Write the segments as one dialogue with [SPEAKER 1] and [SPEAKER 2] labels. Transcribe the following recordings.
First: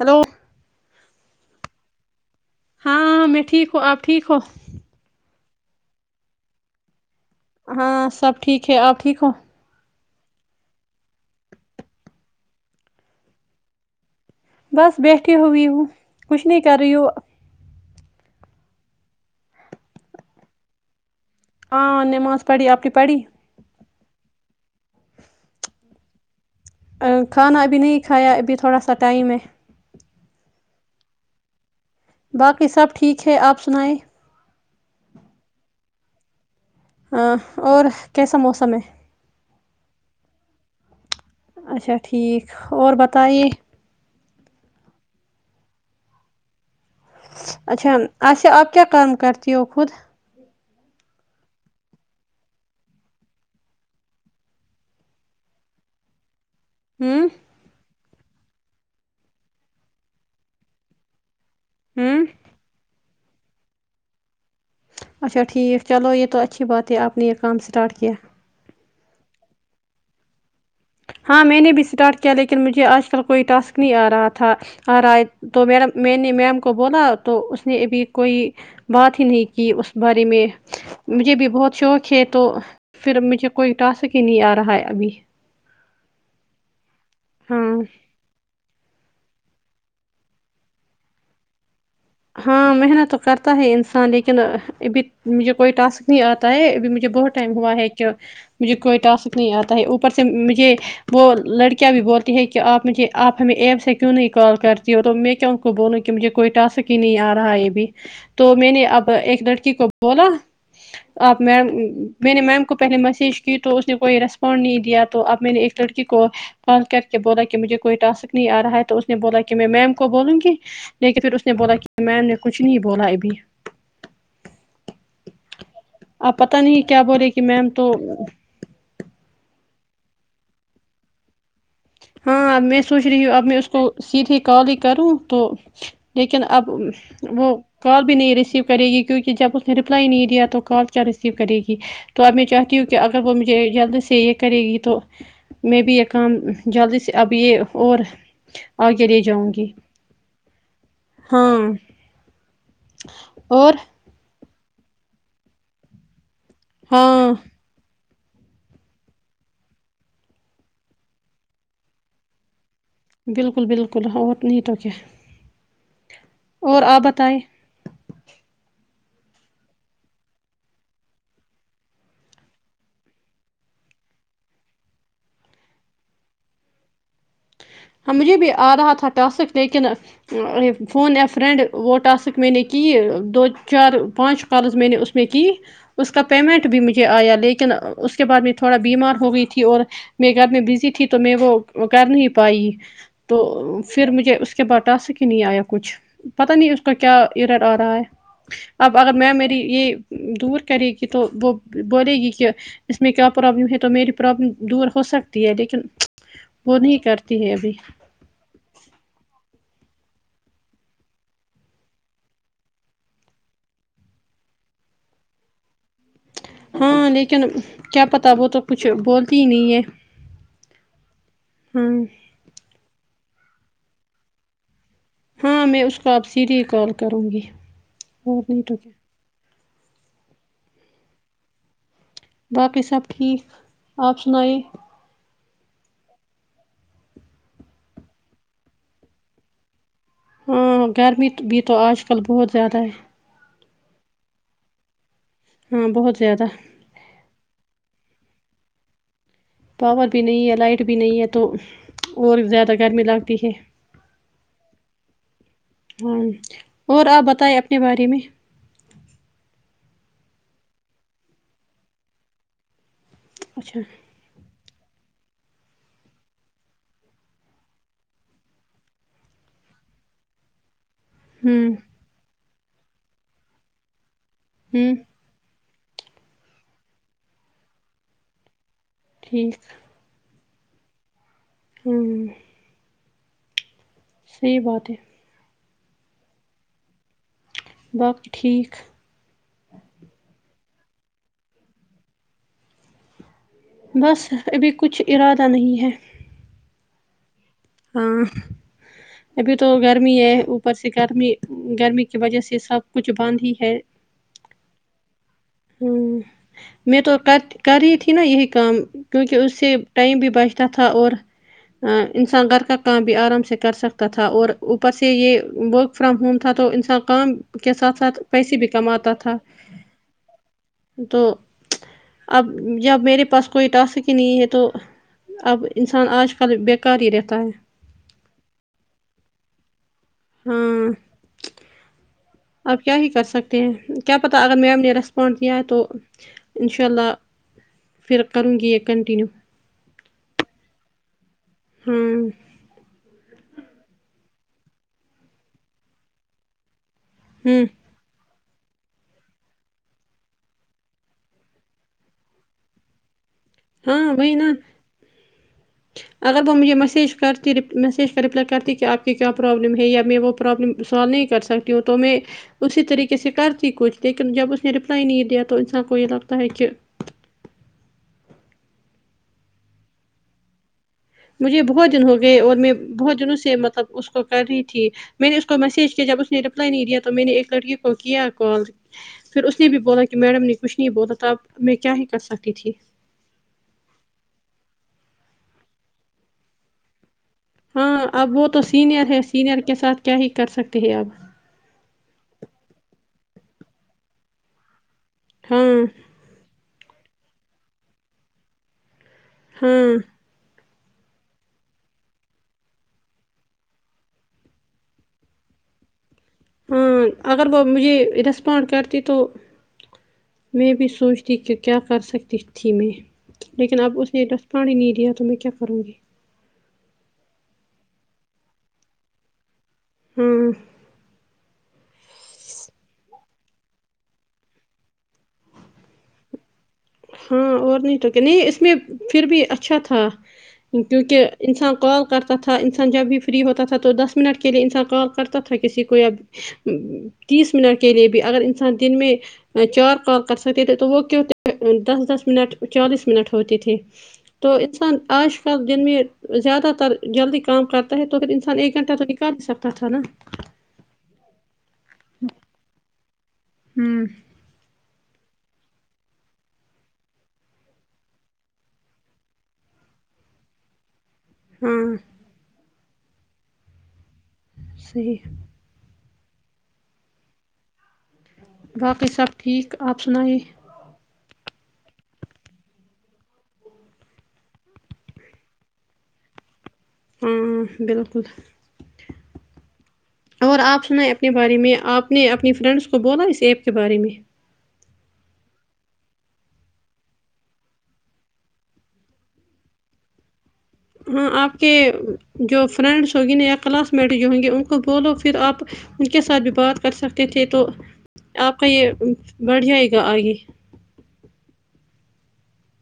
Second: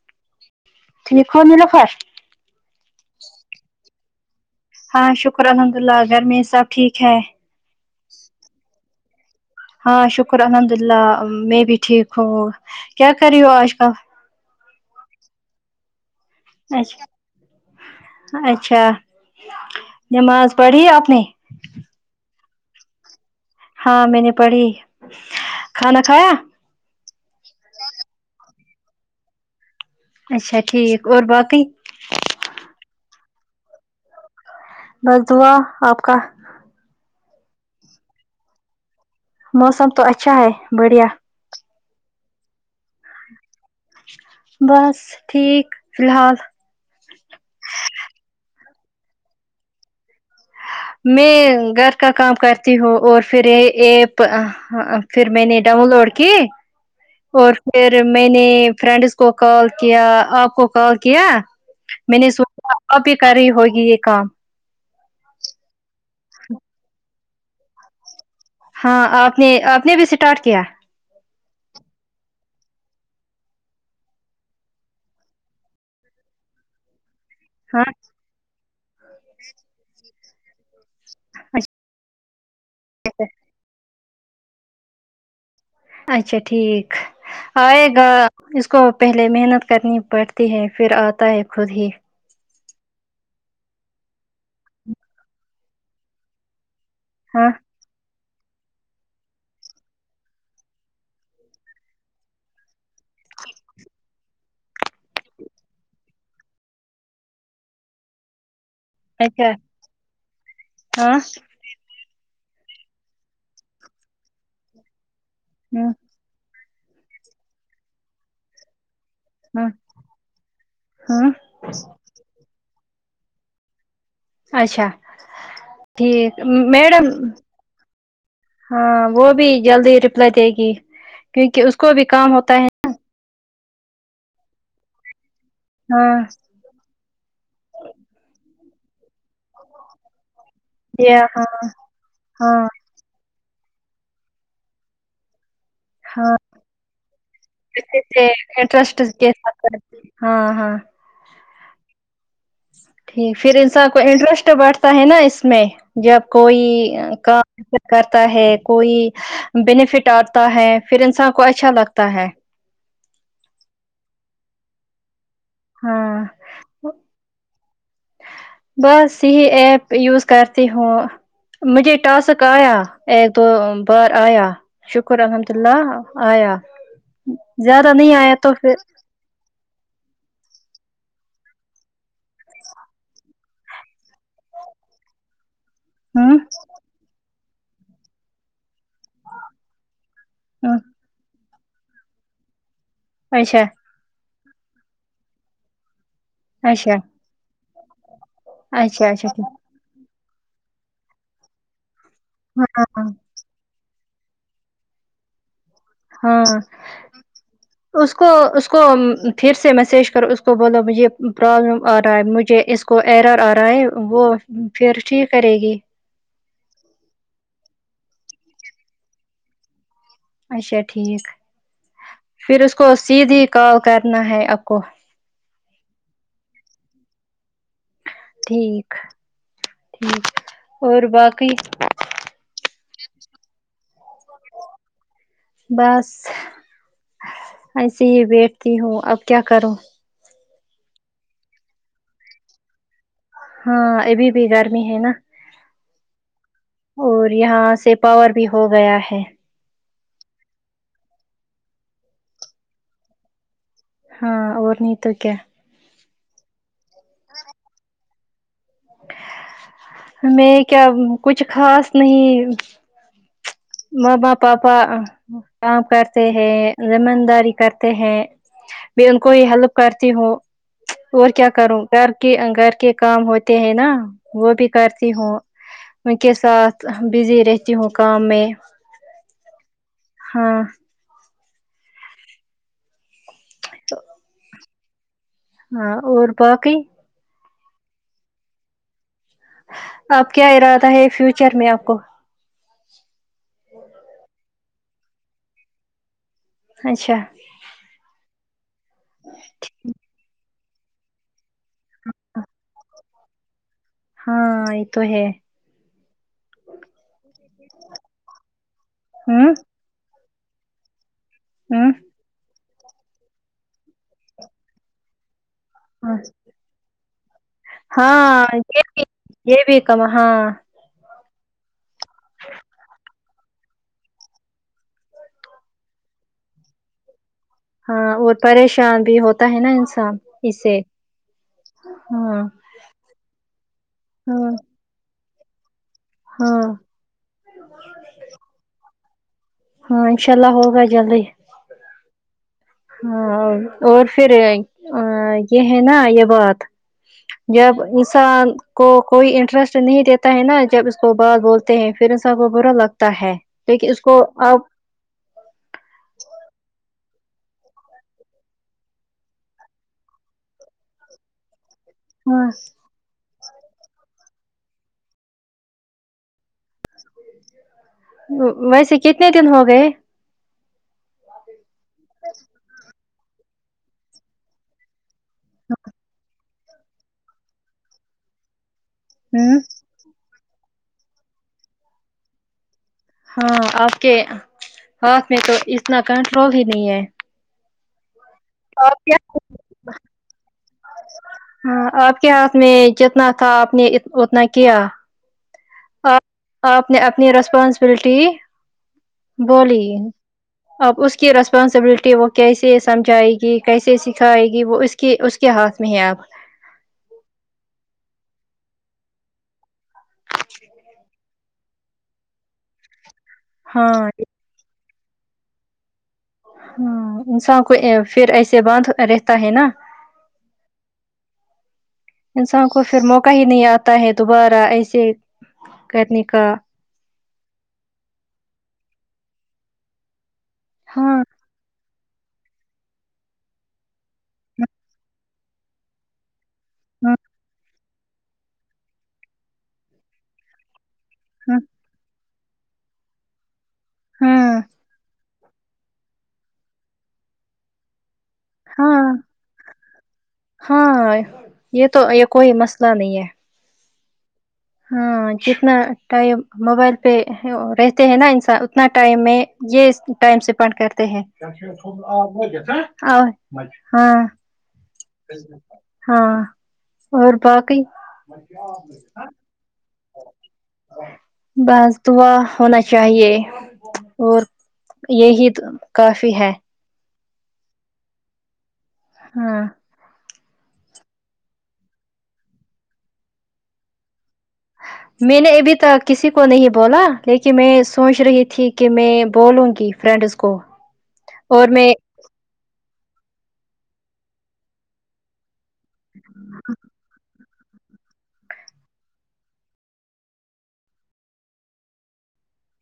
[SPEAKER 1] hello
[SPEAKER 2] [unintelligible]
[SPEAKER 1] ہاں ہاں ہاں میں ٹھیک ہوں آپ ٹھیک ہوں
[SPEAKER 2] ہاں شکر الحمد اللہ گھر میں سب ٹھیک ہے
[SPEAKER 1] ہاں سب ٹھیک ہے آپ ٹھیک ہو
[SPEAKER 2] ہاں شکر الحمد اللہ میں بھی ٹھیک ہوں کیا کر رہی ہو آج کل
[SPEAKER 1] بس بیٹھی ہوئی ہوں کچھ نہیں کر
[SPEAKER 2] اچھ
[SPEAKER 1] رہی ہو
[SPEAKER 2] اچھا نماز پڑھی آپ نے
[SPEAKER 1] ہاں نماز پڑی آپ نے پڑی
[SPEAKER 2] ہاں میں نے پڑھی کھانا کھایا
[SPEAKER 1] آ کھانا ابھی نہیں کھایا ابھی تھوڑا سا ٹائم ہے
[SPEAKER 2] اچھا ٹھیک اور باقی
[SPEAKER 1] باقی سب ٹھیک ہے آپ سنائیں
[SPEAKER 2] بس دعا آپ کا
[SPEAKER 1] ہاں اور کیسا موسم ہے
[SPEAKER 2] موسم تو اچھا ہے بڑھیا
[SPEAKER 1] اچھا ٹھیک اور بتائیے
[SPEAKER 2] بس ٹھیک فی الحال
[SPEAKER 1] اچھا اچھا آپ کیا کام کرتی ہو خود
[SPEAKER 2] میں گھر کا کام کرتی ہوں اور پھر یہ ایپ ہاں پھر میں نے ڈاون لوڈ کی
[SPEAKER 1] ہوں
[SPEAKER 2] اور پھر میں نے فرینڈس کو کال کیا آپ کو کال کیا میں
[SPEAKER 1] ہوں
[SPEAKER 2] نے سوچا آ بھی کر رہی ہوگی یہ کام
[SPEAKER 1] اچھا ٹھیک چلو یہ تو اچھی بات ہے آپ نے یہ کام اسٹارٹ کیا
[SPEAKER 2] ہاں آپ نے آپ نے بھی اسٹارٹ کیا
[SPEAKER 1] ہاں میں نے بھی اسٹارٹ کیا لیکن مجھے آج کل کوئی ٹاسک نہیں آ رہا تھا آ رہا ہے تو میرا میں نے میم کو بولا تو اس نے
[SPEAKER 2] ہاں
[SPEAKER 1] ابھی کوئی بات ہی نہیں کی اس بارے میں مجھے بھی بہت شوق ہے تو پھر مجھے کوئی ٹاسک ہی نہیں آ رہا ہے ابھی
[SPEAKER 2] اچھا ٹھیک
[SPEAKER 1] ہاں
[SPEAKER 2] ائے گا اس کو پہلے محنت کرنی پڑتی ہے پھر اتا ہے خود ہی
[SPEAKER 1] ہاں محنت تو کرتا ہے انسان لیکن ابھی مجھے کوئی ٹاسک نہیں اتا ہے ابھی مجھے بہت
[SPEAKER 2] ہاں
[SPEAKER 1] ٹائم ہوا ہے کہ مجھے کوئی ٹاسک نہیں اتا ہے اوپر سے مجھے وہ لڑکیاں بھی بولتی ہے کہ اپ مجھے اپ ہمیں ایپ سے کیوں نہیں کال کرتی ہو تو میں کیا کو بولو کہ مجھے کوئی ٹاسک ہی نہیں ا رہا ہے ابھی تو میں نے اب ایک
[SPEAKER 2] اچھا
[SPEAKER 1] لڑکی کو بولا
[SPEAKER 2] ہاں
[SPEAKER 1] اپ میں میں نے میم کو پہلے میسج کی تو اس نے کوئی ریسپانڈ نہیں دیا تو اب میں نے ایک
[SPEAKER 2] ہ
[SPEAKER 1] لڑکی کو کال کر کے بولا کہ مجھے کوئی ٹاسک نہیں ارہا ہے تو اس نے بولا کہ میں
[SPEAKER 2] ہ
[SPEAKER 1] میم کو بولوں گی لیکن
[SPEAKER 2] ہ
[SPEAKER 1] پھر اس نے بولا کہ میم نے کچھ نہیں بولا ابھی
[SPEAKER 2] اچھا
[SPEAKER 1] اپ
[SPEAKER 2] ٹھیک
[SPEAKER 1] پتا نہیں کیا
[SPEAKER 2] میڈم
[SPEAKER 1] بولے گی میم تو
[SPEAKER 2] ہاں وہ بھی جلدی رپلائی دے گی کیونکہ اس کو بھی کام ہوتا
[SPEAKER 1] ہاں اب
[SPEAKER 2] ہے
[SPEAKER 1] میں سوچ رہی ہوں اب میں اس کو سیدھی کال ہی کروں تو
[SPEAKER 2] ہاں
[SPEAKER 1] لیکن اب وہ کال بھی نہیں ریسیو کرے گی کیونکہ جب اس نے رپلائی نہیں دیا تو کال کیا
[SPEAKER 2] یہ
[SPEAKER 1] ریسیو
[SPEAKER 2] ہاں
[SPEAKER 1] کرے گی تو اب میں
[SPEAKER 2] ہاں
[SPEAKER 1] چاہتی ہو کہ اگر وہ مجھے جلد سے یہ کرے گی تو میں بھی یہ
[SPEAKER 2] ہاں
[SPEAKER 1] کام جیسے اب یہ اور
[SPEAKER 2] اچھے سے انٹرسٹ
[SPEAKER 1] اگے لے
[SPEAKER 2] کے
[SPEAKER 1] جاؤں
[SPEAKER 2] ساتھ
[SPEAKER 1] گی
[SPEAKER 2] کرتی ہاں ہاں
[SPEAKER 1] ہاں
[SPEAKER 2] ٹھیک پھر
[SPEAKER 1] اور
[SPEAKER 2] انسان کو انٹرسٹ بیٹھتا ہے نا اس میں جب کوئی
[SPEAKER 1] ہاں
[SPEAKER 2] کام کرتا ہے کوئی بینیفٹ اتا ہے پھر انسان کو اچھا لگتا ہے
[SPEAKER 1] بالکل بالکل ہاں اور نہیں تو کیا
[SPEAKER 2] ہاں
[SPEAKER 1] اور اپ بتائیں
[SPEAKER 2] بس یہی ایپ یوز کرتی ہوں مجھے ٹاسک ایا ایک دو بار ایا شکر الحمد اللہ ایا زیادہ
[SPEAKER 1] ہاں
[SPEAKER 2] نہیں ایا
[SPEAKER 1] مجھے
[SPEAKER 2] تو
[SPEAKER 1] بھی
[SPEAKER 2] پھر
[SPEAKER 1] آ رہا تھا ٹاسک لیکن اس فون یہ فرینڈ وہ ٹاسک میں نے کی دو چار پانچ کالز میں نے اس میں کہ اس کا
[SPEAKER 2] ہوں
[SPEAKER 1] پیمنٹ بھی مجھے ایا لیکن اس کے بعد میں تھوڑا بیمار ہو گئی تھی اور میں گھر میں
[SPEAKER 2] ہوں،
[SPEAKER 1] بزی تھی تو میں وہ کر نہیں پائی تو
[SPEAKER 2] اچھا
[SPEAKER 1] پھر مجھے اس کے بعد ٹاسک ہی نہیں ایا کچھ پتا نہیں اس کا
[SPEAKER 2] اچھا
[SPEAKER 1] کیا یورٹ ارہا ہے اب
[SPEAKER 2] اچھا
[SPEAKER 1] اگر میں
[SPEAKER 2] اچھا ٹھیک
[SPEAKER 1] میری یہ دور کرے گی تو وہ بولے گی کہ اس
[SPEAKER 2] ہاں
[SPEAKER 1] میں کیا پرابلم ہے تو میری پرابلم دور ہو سکتی ہے لیکن
[SPEAKER 2] ہاں
[SPEAKER 1] وہ نہیں کرتی ہے ابھی
[SPEAKER 2] اس کو اس کو پھر سے میسج کر اس کو بولو مجھے پرابلم ارہا ہے مجھے اس کو ایرر ارہا ہے وہ پھر ٹھیک کرے گی
[SPEAKER 1] ہاں لیکن کیا پتا وہ تو کچھ بولتی نہیں ہے
[SPEAKER 2] اچھا ٹھیک
[SPEAKER 1] ہاں
[SPEAKER 2] پھر اس کو سیدھی کال کرنا ہے اپ کو
[SPEAKER 1] ہاں میں اس کو اپ سیدھی کال کروں گی اور نہیں تو
[SPEAKER 2] ٹھیک
[SPEAKER 1] کیا
[SPEAKER 2] ٹھیک اور باقی
[SPEAKER 1] باقی سب ٹھیک اپ سنائیے
[SPEAKER 2] بس ایسے ہی بیٹھتی ہوں اب کیا کروں
[SPEAKER 1] ہاں گرمی تو بھی اج کل بہت زیادہ ہے
[SPEAKER 2] ہاں ابھی بھی گرمی ہے نا
[SPEAKER 1] ہاں بہت زیادہ
[SPEAKER 2] اور یہاں سے پاور بھی ہو گیا ہے
[SPEAKER 1] پاور بھی نہیں ہے لائٹ بھی نہیں ہے تو اور زیادہ گرمی لگتی ہے
[SPEAKER 2] ہاں اور نہیں تو کیا
[SPEAKER 1] ہاں اور اپ بتائیں اپنے بارے میں
[SPEAKER 2] میں کیا کچھ خاص نہیں
[SPEAKER 1] اچھا
[SPEAKER 2] ما پاپا کام کرتے ہیں زمین داری کرتے ہیں میں ان کو ہی ہیلپ کرتی ہوں اور کیا
[SPEAKER 1] ہوں
[SPEAKER 2] کروں گھر کے گھر کے کام ہوتے ہیں نا وہ بھی کرتی ہوں ان کے ساتھ بزی رہتی ہوں کام میں
[SPEAKER 1] ٹھیک
[SPEAKER 2] ہاں
[SPEAKER 1] ہوں
[SPEAKER 2] [unintelligible]
[SPEAKER 1] یہی بات ہے
[SPEAKER 2] ہاں اور باقی
[SPEAKER 1] باقی ٹھیک
[SPEAKER 2] آپ کیا ارادہ ہے فیوچر میں آپ کو
[SPEAKER 1] بس ابھی کچھ ارادہ نہیں ہے
[SPEAKER 2] اچھا
[SPEAKER 1] ہاں ابھی تو گرمی ہے اوپر سے گرمی گرمی کی وجہ سے سب کچھ بند ہی ہے
[SPEAKER 2] ہاں یہ تو ہے
[SPEAKER 1] ہوں میں تو کر کر رہی تھی نا یہی کام کیونکہ
[SPEAKER 2] ہوں
[SPEAKER 1] اس سے ٹائم بھی بچتا تھا اور
[SPEAKER 2] ہوں
[SPEAKER 1] انسان گھر کا کام بھی آرام سے کر سکتا تھا اور اوپر سے یہ وہ فرام ہوم تھا تو انسان کام کے ساتھ ساتھ
[SPEAKER 2] ہاں
[SPEAKER 1] پیسے بھی
[SPEAKER 2] یہ
[SPEAKER 1] کماتا تھا
[SPEAKER 2] یہ بھی کم ہاں
[SPEAKER 1] تو اب جب میرے پاس کوئی ٹاسک ہی نہیں ہے تو اب انسان آج کل بیکار ہی رہتا ہے
[SPEAKER 2] ہاں اور پریشان بھی ہوتا ہے نا انسان اس سے ہاں
[SPEAKER 1] آپ کیا ہی کر سکتے ہیں کیا پتہ
[SPEAKER 2] ہاں
[SPEAKER 1] اگر میم نے ریسپانڈ دیا ہے تو
[SPEAKER 2] ہاں
[SPEAKER 1] انشاء اللہ پھر کروں گی یہ کنٹیینیو
[SPEAKER 2] ہاں انشاء اللہ ہوگا جلدی
[SPEAKER 1] ہاں
[SPEAKER 2] ہاں اور پھر اے آی یہ ہے نا یہ بات
[SPEAKER 1] ہوں
[SPEAKER 2] جب انسان کو کوئی انٹرسٹ نہیں دیتا ہے نا جب اس کو بات بولتے ہیں پھر ان سب کو برا لگتا ہے لیکن اس
[SPEAKER 1] ہاں
[SPEAKER 2] کو
[SPEAKER 1] وہی نا
[SPEAKER 2] آپ
[SPEAKER 1] اگر وہ مجھے میسیج کرتی میسیج کا رپلائی کرتی کہ آپ کی کیا پرابلم ہے یا میں وہ پرابلم سال نہیں کر سکتی ہوں تو میں اسی طری کس کرتی کچھ لیکن جب اس نے رپلائی نہیں دیا تو انسان کو یہ لگتا ہے کہ
[SPEAKER 2] ویسے کتنے دن ہو گئے
[SPEAKER 1] مجھے بہت دن ہو گئے اور میں بہت دنوں سے مطلب اس کو کر رہی تھی میں نے اس کو میسیج کیا جب اس نے رپلائی نہیں دیا تو میں نے ایک لڑکی کو کیا کال پھر
[SPEAKER 2] ہ
[SPEAKER 1] اس نے بھی بولا کہ میڈم نے کچھ نہیں بولا تب میں کیا ہی کر سکتی تھی
[SPEAKER 2] ہاں آپ کے ہاتھ میں تو اتنا کنٹرول ہی نہیں ہے
[SPEAKER 1] ہاں اب وہ تو
[SPEAKER 2] آپ
[SPEAKER 1] سینئر
[SPEAKER 2] کیا
[SPEAKER 1] ہے سینئر کے ساتھ کیا ہی کر سکتے ہیں اب
[SPEAKER 2] ہاں آپ کے ہاتھ میں جتنا تھا آپ نے اتنا کیا
[SPEAKER 1] ہاں
[SPEAKER 2] آپ آپ نے اپنی رسپانسبلٹی بولی
[SPEAKER 1] ہاں
[SPEAKER 2] اب اس کی ریسپانسبلٹی وہ کیسے سمجھائے گی کیسے سکھائے گی وہ اس کہ اس کے ہاتھ میں ہیں آب
[SPEAKER 1] ہاں اگر وہ مجھے رسپونڈ کرتی تو میں بھی سوچ ٹھیک کیا کر سکتی تھی میں لیکن
[SPEAKER 2] ہاں
[SPEAKER 1] اب اس نے رسپونڈ ہی نہیں دیا تو میں کیا کروں گی
[SPEAKER 2] ہمم انسان کو پھر ایسے باندھ رہتا ہے نا
[SPEAKER 1] ہاں
[SPEAKER 2] انسان کو پھر موقع کہیں نہیں آتا ہے دوبارہ ایسے کرنے کا
[SPEAKER 1] ہاں اور نہیں تو کہ نہیں اس میں پھر بھی اچھا تھا
[SPEAKER 2] ہاں
[SPEAKER 1] کیونکہ انسان کال کر تھا انسان جب بھی فری ہوتا تھا تو دس منٹ کے لیے انسان کال کرتا تھا کسی کو ب
[SPEAKER 2] ہاں
[SPEAKER 1] تیس منٹ کے لیے بھی اگر انسان دن میں چار کال کر سکتے تھے تو وہ کیا
[SPEAKER 2] ہاں
[SPEAKER 1] دس دس منٹ چالیس منٹ ہوتی تھی تو انسان آج دن میں زیادہ تر جلدی کام کرتا ہے تو پھر ان سان ایک گنٹہ تو
[SPEAKER 2] ہاں ہاں
[SPEAKER 1] نکال ہی سکتا تھا نا
[SPEAKER 2] ہاں یہ تو یہ کوئی مسئلہ نہیں ہے
[SPEAKER 1] ہوں
[SPEAKER 2] ہاں جتنا ٹائم موبائل پہ رہتے ہیں نا انسان اتنا ٹائم میں یہ ٹائم سے اسپانڈ کرتے ہیں
[SPEAKER 1] ہاں
[SPEAKER 2] ہاں ہاں
[SPEAKER 1] صحیح
[SPEAKER 2] ہاں اور باقی
[SPEAKER 1] باقی سب ٹھیک آپ سنائیے
[SPEAKER 2] بس دعا ہونا چاہیے اور یہی تو کافی ہے
[SPEAKER 1] ہوں بالکل
[SPEAKER 2] ہاں
[SPEAKER 1] اور آپ سنائیں اپنے بارے میں آپ نے اپنی فرینڈس کو بولا اس ایپ کے بارے میں
[SPEAKER 2] میں نے ابھی تک کسی کو نہیں بولا لیکن میں سوچ رہی تھی کہ میں بولوں گی فرینڈس کو
[SPEAKER 1] ہوں آپ
[SPEAKER 2] اور
[SPEAKER 1] کے
[SPEAKER 2] میں
[SPEAKER 1] جو فرینڈس ہوں گی نہ یا کلاس میٹ جو ہوں گے ان کو بولو پھر آپ ان کے ساتھ بھی بات کر سکتے تھے تو آپ کا یہ بڑھ جائے گا آگے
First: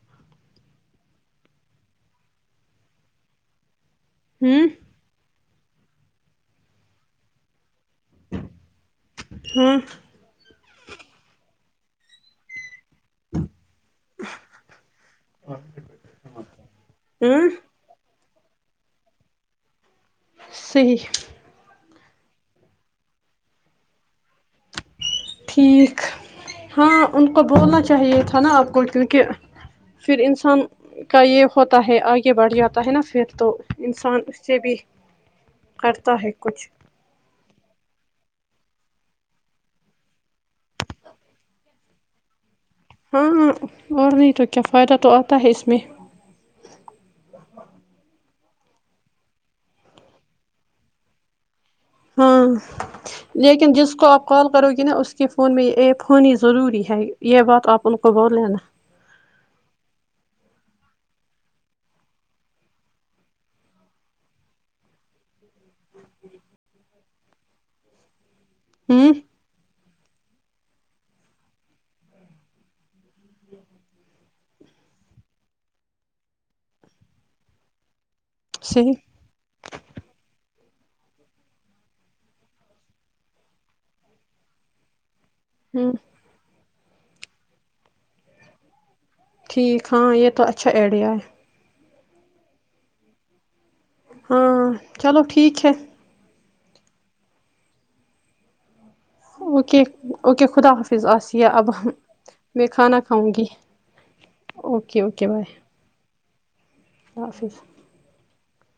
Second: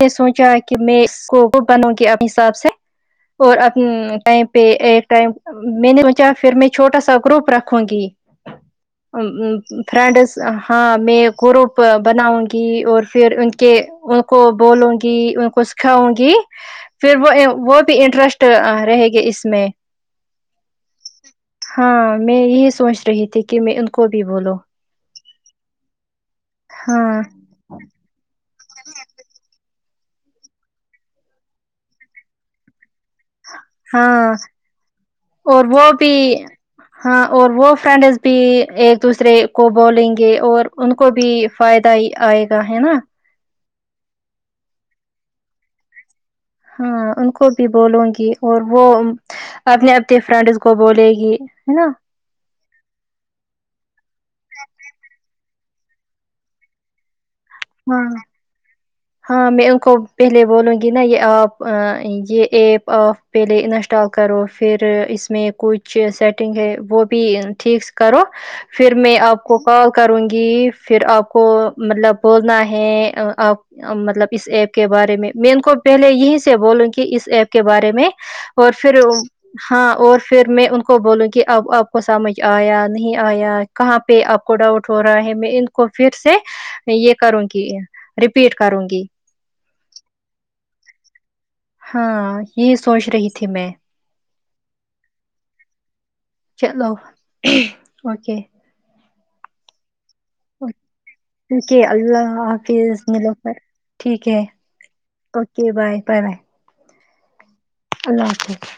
[SPEAKER 2] میں نے سوچا کہ میں اس کو بنوں گی اپنے حساب سے اور اپ نے ٹائم پہ
[SPEAKER 1] ہوں
[SPEAKER 2] ایک ٹائم میں نے سوچا پھر میں چھوٹا سا گروپ رکھوں گی وں
[SPEAKER 1] ہاں
[SPEAKER 2] فرینڈس ہاں میں گروپ بناؤں گی اور پھر ان کے وہ کو بولوں گی ان کو سکھاؤں گی پھر وہ
[SPEAKER 1] ہاں
[SPEAKER 2] ی وہ بھی انٹرسٹ ٹا اں رہے گے اس میں
[SPEAKER 1] صحیح
[SPEAKER 2] ہاں میں یہی سوچ رہی تھی کہ میں ان کو بھی بولوں
[SPEAKER 1] ٹھیک ہاں ان کو بولنا چاہیے تھا نا آپ کو کیونکہ پھر انسان کا یہ ہوتا ہے آگے بڑھ جاتا ہے نا پھر تو انسان
[SPEAKER 2] ہاں
[SPEAKER 1] اس سے بھی
[SPEAKER 2] اور وہ بھی
[SPEAKER 1] کرتا ہے کچھ
[SPEAKER 2] ہاں اور وہ فرینڈزس بھی ایک دوسرے کو بولیں یہ اور ان کو بھی فائدہ ہی آئے گا ہے نا
[SPEAKER 1] ہاں اور نہیں تو کیا فائدہ تو آتا ہے اس میں
[SPEAKER 2] ہاں ان کو بھی بولوں گی اور وہ اپنے اپنے فرینڈس کو بولے گی ہے نا
[SPEAKER 1] ہاں لیکن جس کو آپ کال کرو گی نا اس کے فون میں یہ ایپ ہونی ضروری ہے یہ بات آپ ان
[SPEAKER 2] ہاں
[SPEAKER 1] کو بول لینا
[SPEAKER 2] ہاں میں ان کو پہلے بولوں گی نا یہ آپ یہ ایپ آ پہلے انسٹال کرو پھر اس میں کچھ سیٹنگ ہے وہ بھی ٹھیک سے کرو پھر
[SPEAKER 1] ہوں
[SPEAKER 2] میں آپ کو کال کروں گی پھر آپ کو مطلب بولنا ہے آ آپ مطلب اس ایپ کے بارے میں میں ان کو پہلے یہی سے بولوں کہ اس ایپ کے بارے میں اور
[SPEAKER 1] صحیح
[SPEAKER 2] پھر ہاں اور پھر میں ان کو بولوں کہ اب آپ کو سمجھ آیا نہیں آیا کہاں پہ آپ کو ڈاؤٹ ہو رہا ہے میں ان کو
[SPEAKER 1] ہوں
[SPEAKER 2] پھر سے یہ کروں گی پھر کروں گی
[SPEAKER 1] ٹھیک ہاں یہ تو اچھا ائیڈیا ہے
[SPEAKER 2] ہاں یہ سوچ رہی تھی میں
[SPEAKER 1] ہاں چلو ٹھیک ہے
[SPEAKER 2] چلو اوکے
[SPEAKER 1] اوکے اوکے خدا حافظ آسیہ اب
[SPEAKER 2] اوکے اللہ
[SPEAKER 1] میں کھانا
[SPEAKER 2] حافظ
[SPEAKER 1] کھاؤں گی
[SPEAKER 2] نیلوفر ٹھیک ہے اوکے بائے بائے بائے
[SPEAKER 1] اللہ حافظ
[SPEAKER 2] اللہ حافظ